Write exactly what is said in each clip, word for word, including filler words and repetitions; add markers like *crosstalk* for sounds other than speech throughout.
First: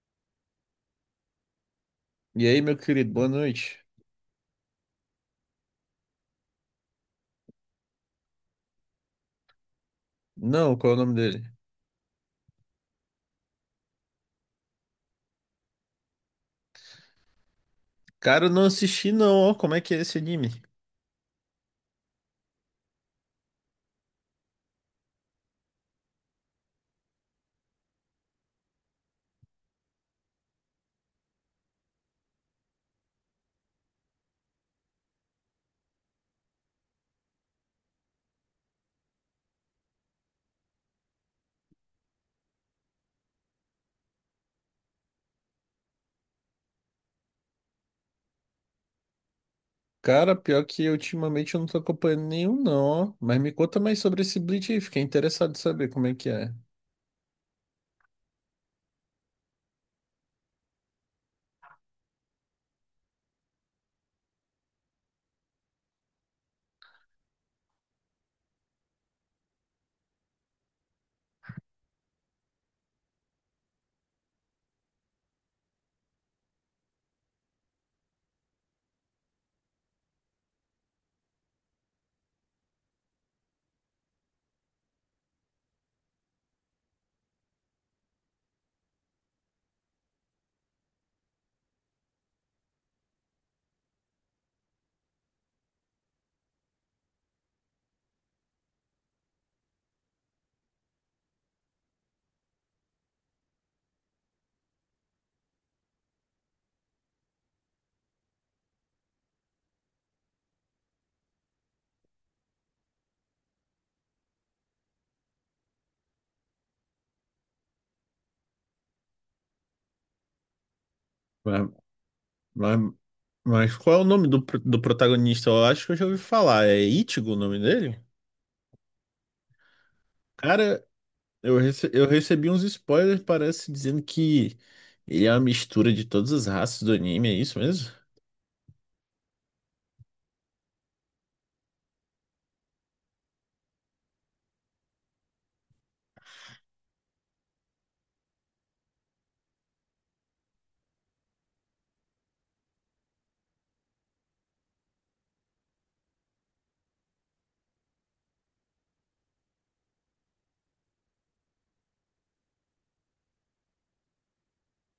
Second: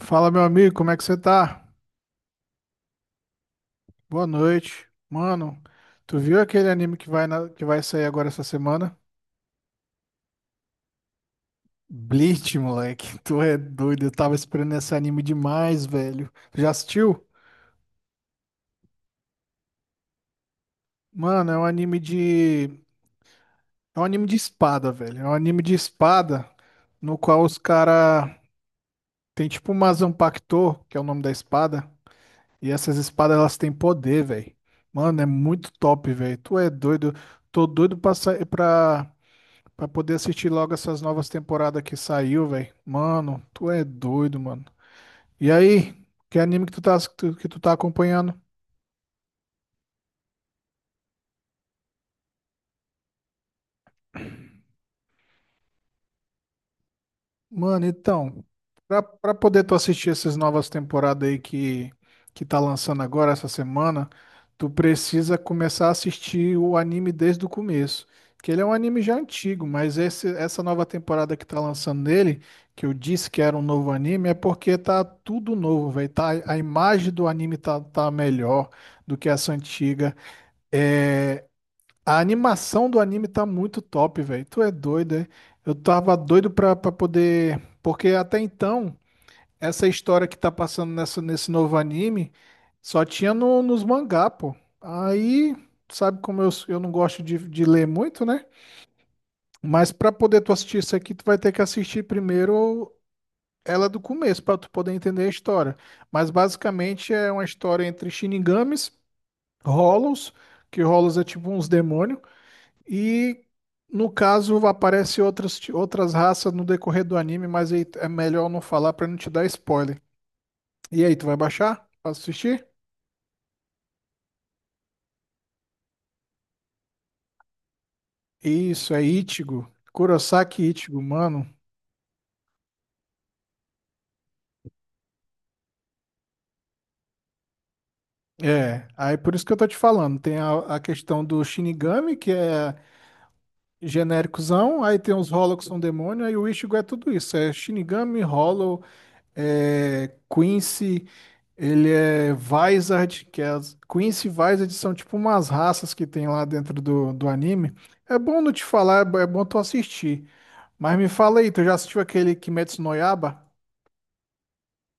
Fala, meu amigo, como é que você tá? E aí, meu querido, boa noite. Boa noite. Mano, tu viu aquele anime que vai, na- que vai sair agora essa semana? Não, qual é o nome dele? Bleach, moleque. *laughs* Tu é doido. Eu tava esperando esse anime demais, velho. Tu já assistiu? Cara, eu não assisti não, ó. Como é que é esse anime? Mano, é um anime de. É um anime de espada, velho. É um anime de espada no qual os cara tem tipo uma Zanpakuto, que é o nome da espada, e essas espadas elas têm poder, velho. Mano, é muito top, velho. Tu é doido. Tô doido pra sair pra Pra poder assistir logo essas novas temporadas que saiu, velho. Mano, tu é doido, mano. E aí, que anime que tu tá, que tu que tu tá acompanhando? Cara, pior que ultimamente eu não tô acompanhando nenhum não, ó. Mas me conta mais sobre esse Bleach aí, fiquei interessado em saber como é que é. Mano, então, pra, pra poder tu assistir essas novas temporadas aí que, que tá lançando agora, essa semana, tu precisa começar a assistir o anime desde o começo. Que ele é um anime já antigo, mas esse, essa nova temporada que tá lançando nele, que eu disse que era um novo anime, é porque tá tudo novo, velho. Tá, a imagem do anime tá, tá melhor do que essa antiga. É, a animação do anime tá muito top, velho. Tu é doido, é? Eu tava doido pra, pra poder. Porque até então, essa história que tá passando nessa, nesse novo anime só tinha no, nos mangá, pô. Aí, sabe como eu, eu não gosto de, de ler muito, né? Mas pra poder tu assistir isso aqui, tu vai ter que assistir primeiro ela do começo, pra tu poder entender a história. Mas basicamente é uma história entre Shinigamis, Hollows, que Hollows é tipo uns demônios. E no caso aparece outras, outras raças no decorrer do anime, mas aí é melhor não falar pra não te dar spoiler. E aí, tu vai Mas, baixar pra assistir? mas, mas qual é o nome do, pro- do protagonista? Eu acho que eu já ouvi falar. É Ichigo o nome dele? Isso, é Ichigo. Kurosaki Cara, Ichigo, mano. eu, rece- eu recebi uns spoilers, parece, dizendo que ele é uma mistura de todas as raças do anime, é isso mesmo? É, aí por isso que eu tô te falando. Tem a, a questão do Shinigami, que é genéricozão, aí tem os Hollow que são demônio, aí o Ichigo é tudo isso. É Shinigami, Hollow, é, Quincy, ele é Vizard, que é as Quincy e Vizard são tipo umas raças que tem lá dentro do, do anime. É bom não te falar, é bo- é bom tu assistir. Mas me fala aí, tu já assistiu aquele Kimetsu no Yaiba?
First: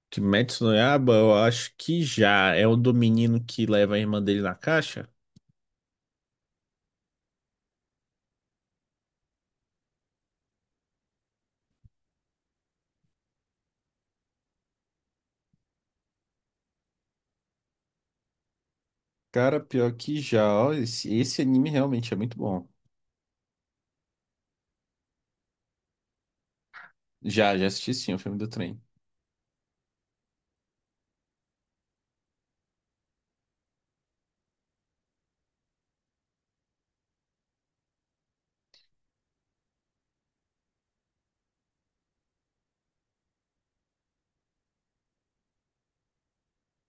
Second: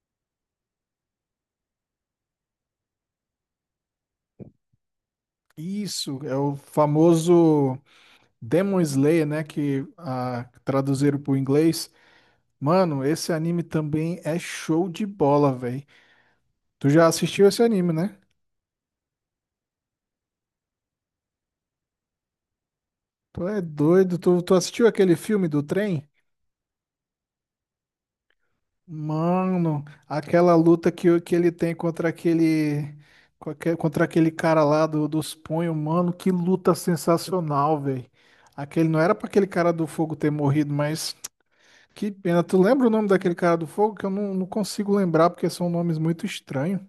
Kimetsu no Yaiba, eu acho que já. É o do menino que leva a irmã dele na caixa? Isso, é o famoso Demon Slayer, né, que ah, traduziram pro inglês. Mano, esse anime também é show de bola, velho. Tu já assistiu esse anime, né? Cara, pior que já, ó, esse, esse anime realmente é muito bom. Tu é doido, tu, tu assistiu aquele filme do trem? Já, já assisti sim o filme do trem. Mano, aquela luta que, o- que ele tem contra aquele com aque- contra aquele cara lá do, dos punhos, mano, que luta sensacional, velho. Aquele não era pra aquele cara do fogo ter morrido, mas que pena. Tu lembra o nome daquele cara do fogo que eu não, não consigo lembrar porque são nomes muito estranhos.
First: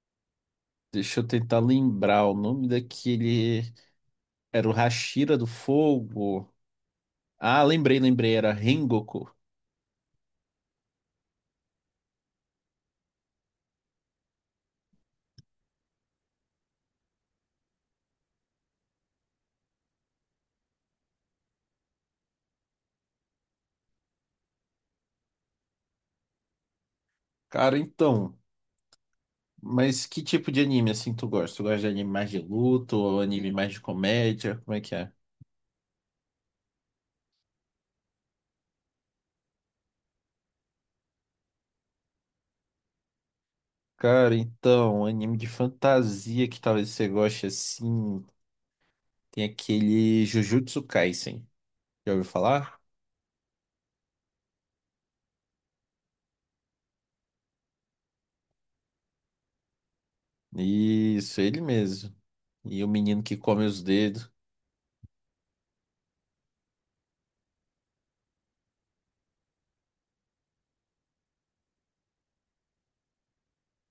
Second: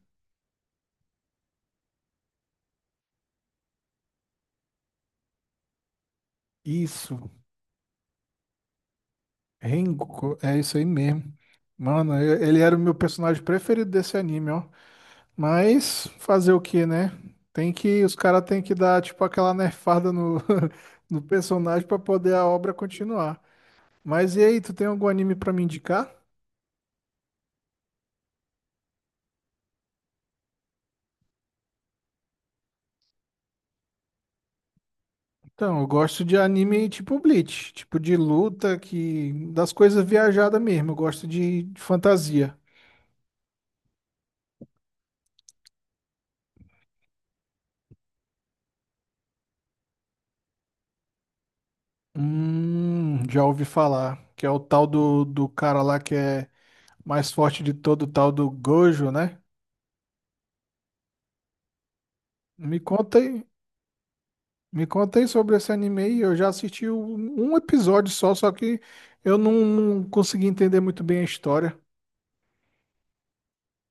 Deixa eu tentar lembrar o nome daquele. Era o Hashira do Fogo. Isso, Ah, lembrei, lembrei, era Rengoku. Rengoku, é isso aí mesmo. Mano, eu- ele era o meu personagem preferido desse anime, ó. Mas fazer o que, né? Tem que, os caras têm que dar tipo aquela nerfada no, *laughs* no personagem pra poder a obra continuar. Mas e aí, tu tem algum anime pra me indicar? Cara, então. Mas que tipo de anime assim tu gosta? Tu gosta de anime mais de luta ou anime mais de comédia? Como é que é? Então, eu gosto de anime tipo Bleach, tipo de luta que das coisas viajadas mesmo. Eu gosto de, de fantasia. Cara, então, anime de fantasia que talvez você goste assim. Tem aquele Jujutsu Kaisen. Já ouviu falar? Hum, já ouvi falar que é o tal do, do cara lá que é mais forte de todo, o tal do Gojo, né? Isso, ele mesmo. Me E o conta menino que aí, come os dedos. Me contei sobre esse anime eu já assisti um um episódio só, só que eu não, não consegui entender muito bem a história.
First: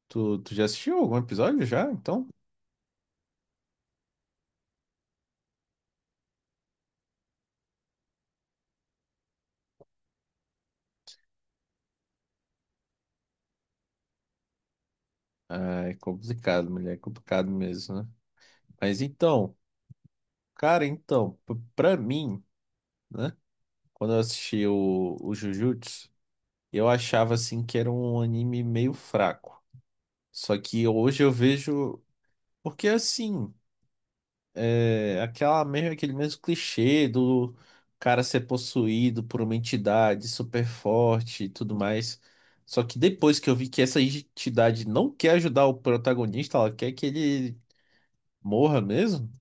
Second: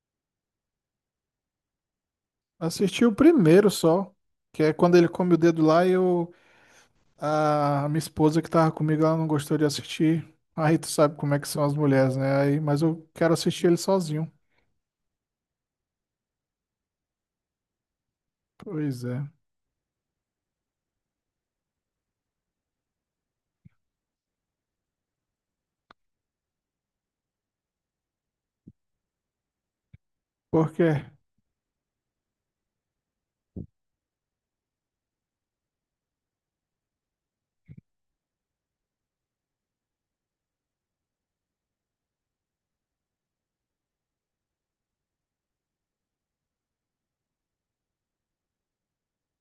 Tu, tu já assistiu algum episódio já? Então? Assisti o primeiro só, que é quando ele come o dedo lá e eu, a minha esposa que tava comigo, ela não gostou de assistir. Aí tu sabe como é que são as mulheres, né? Aí, mas eu quero assistir ele sozinho. Ah, é complicado, mulher. É complicado mesmo, né? Mas Pois é. então, cara, então, p- pra mim, né? Quando eu assisti o, o Jujutsu, eu achava assim que era um anime meio fraco. Só Por que quê? hoje eu vejo. Porque assim. É, aquela mesmo, aquele mesmo clichê do cara ser possuído por uma entidade super forte e tudo mais. Só que depois que eu vi que essa entidade não quer ajudar o protagonista, ela quer que ele morra mesmo.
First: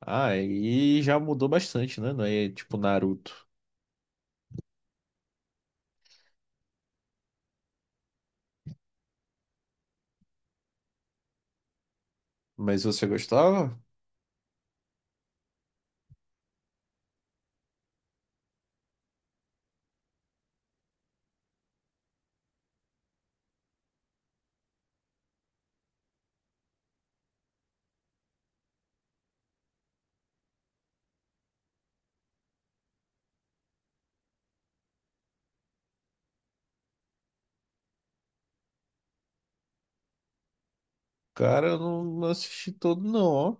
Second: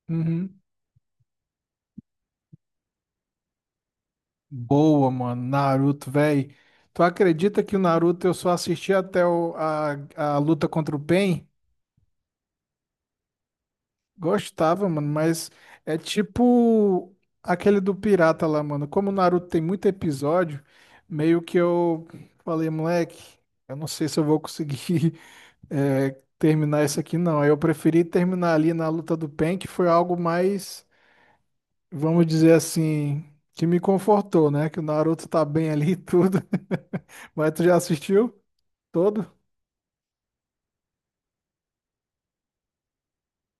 Ah, Uhum. aí já mudou bastante, né? Não é tipo Naruto. Boa, mano. Naruto, véi. Tu acredita que o Naruto eu só assisti até o- a, a luta contra o Pain? Mas você gostava? Gostava, mano, mas é tipo aquele do pirata lá, mano. Como o Naruto tem muito episódio, meio que eu falei, moleque, eu não sei se eu vou conseguir *laughs* eh, terminar isso aqui, não. Aí eu preferi terminar ali na luta do Pen, que foi algo mais, vamos dizer assim, que me confortou, né? Que o Naruto tá bem ali e tudo. *laughs* Mas tu já assistiu todo? Cara, eu não, não assisti todo, não, ó.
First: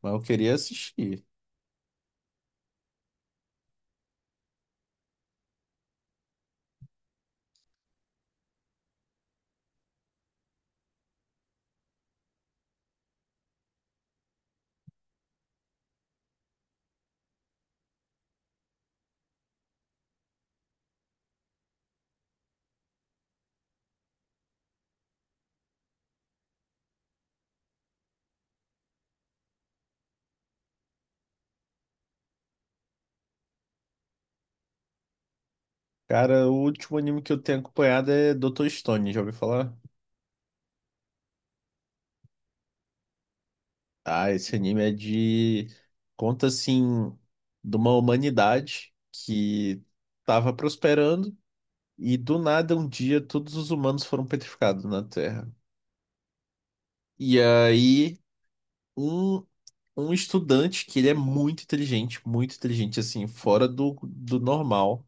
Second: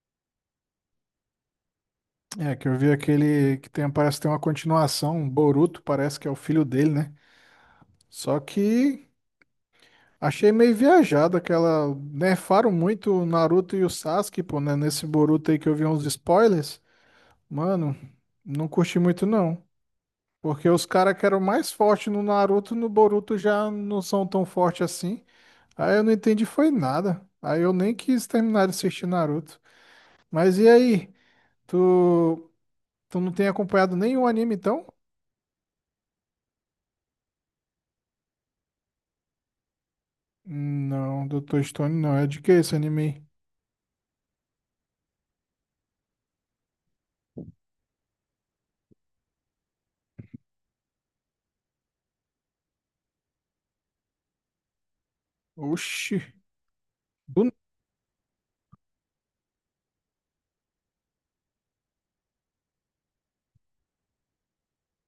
Mas eu queria assistir. É, que eu vi aquele que tem, parece que tem uma continuação, um Boruto, parece que é o filho dele, né? Só que achei meio viajado aquela. Nerfaram muito o Naruto e o Sasuke, pô, né? Nesse Boruto aí que eu vi uns spoilers. Mano, não curti muito não. Porque os caras que eram mais fortes no Naruto, no Boruto já não são tão fortes assim. Aí eu não entendi foi nada. Aí eu nem quis terminar de assistir Naruto. Mas e aí? Tu, tu não tem acompanhado nenhum anime então? Cara, o último anime que eu tenho acompanhado é doutor Stone, já ouviu falar? Não, doutor Stone não. É de que esse anime aí? Ah, esse anime é de. Conta, assim, de uma humanidade que tava prosperando e do nada um dia todos os humanos foram petrificados na Terra. Oxi. E Do... aí, um, um estudante que ele é muito inteligente, muito inteligente, assim, fora do, do normal,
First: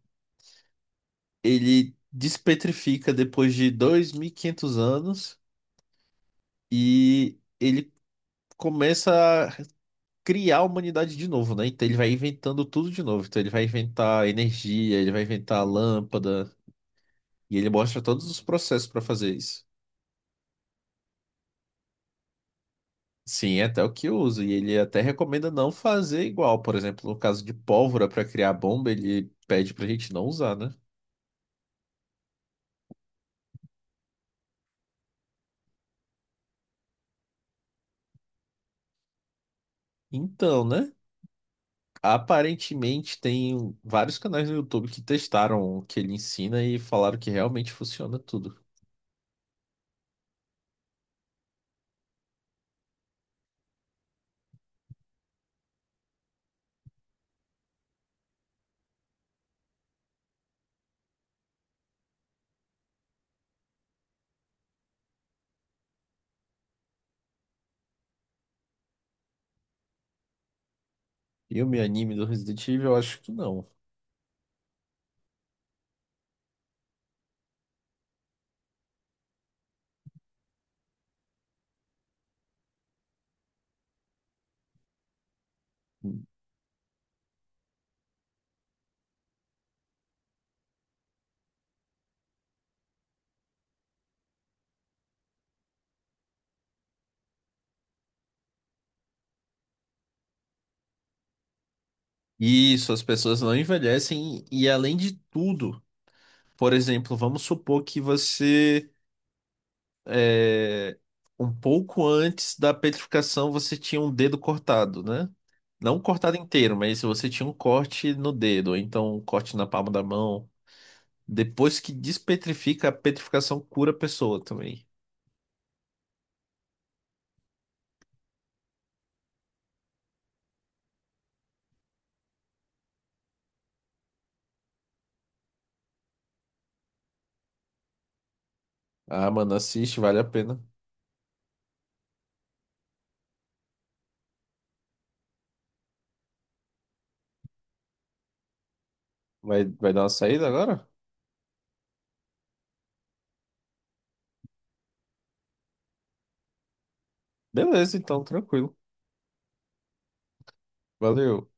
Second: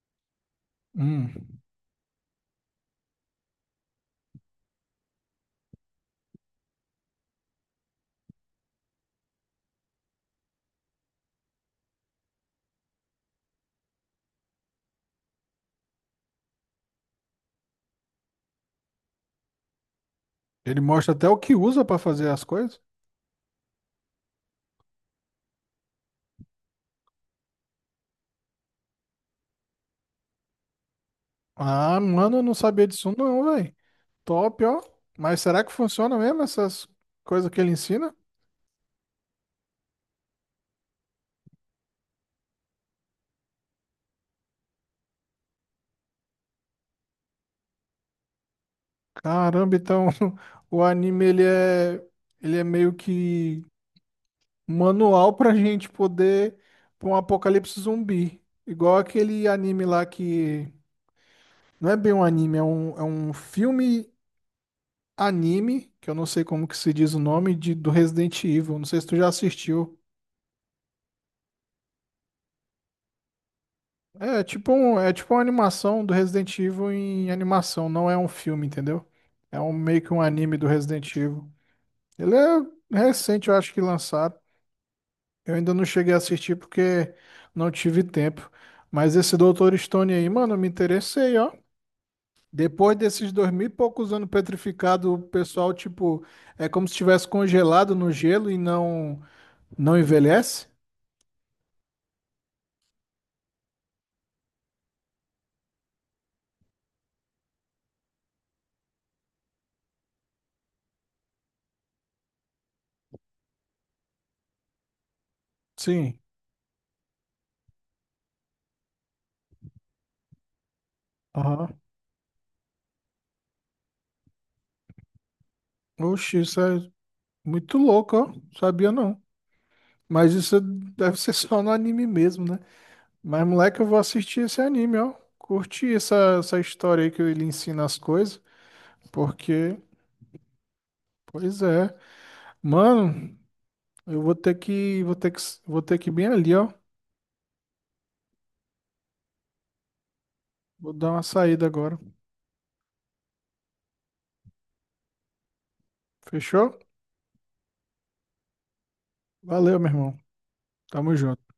Hum. ele despetrifica depois de dois mil e quinhentos anos e ele começa criar a humanidade de novo, né? Então ele vai inventando tudo de novo. Então ele vai inventar energia, ele vai inventar lâmpada, e ele mostra todos os processos para fazer isso. Ele mostra até o que usa pra fazer as coisas. Sim, é até o que usa, e ele até recomenda não fazer igual. Por exemplo, no caso de pólvora para criar bomba, ele pede pra gente não usar, né? Ah, mano, eu não sabia disso não, velho. Top, ó. Mas será que funciona mesmo essas coisas que ele ensina? Então, né? Aparentemente tem vários canais no YouTube que testaram o que ele ensina e falaram que realmente funciona tudo. Caramba, então *laughs* o anime ele é ele é meio que manual pra *laughs* gente poder pra um apocalipse zumbi. Igual aquele anime lá que não é bem um anime, é um, é um filme anime, que eu não sei como que se diz o nome de, do Resident Evil. Não sei se tu já assistiu. E o meu anime do Resident Evil, eu acho que não. É tipo um, é tipo uma animação do Resident Evil em animação, não é um filme, entendeu? É um meio que um anime do Resident Evil. Ele é recente, eu acho que lançaram. Eu ainda não cheguei a assistir porque não tive tempo. Mas esse doutor Stone aí, mano, eu me interessei, ó. Depois desses dois mil e poucos anos petrificado, o pessoal, tipo, é como se estivesse congelado no gelo e não, não envelhece? Isso, as pessoas não envelhecem e além de tudo, por exemplo, vamos supor que você é, um pouco antes da petrificação você tinha um dedo cortado, né? Não Sim. cortado inteiro, mas se você tinha um corte no dedo, ou então um corte na palma da mão, Aham. depois que despetrifica, a petrificação cura a pessoa também. Oxi, isso é muito louco, ó. Sabia não. Mas isso deve ser só no anime mesmo, né? Mas, moleque, eu vou assistir esse anime, ó. Curti essa, essa história aí que ele ensina as coisas, Ah, mano, porque, assiste, vale a pena. pois é. Mano, eu vou ter que, vou ter que, vou ter que ir bem ali, ó. Vai, vai dar uma saída agora? Vou dar uma saída agora. Fechou? Beleza, então, tranquilo. Valeu, meu irmão. Tamo Valeu. junto.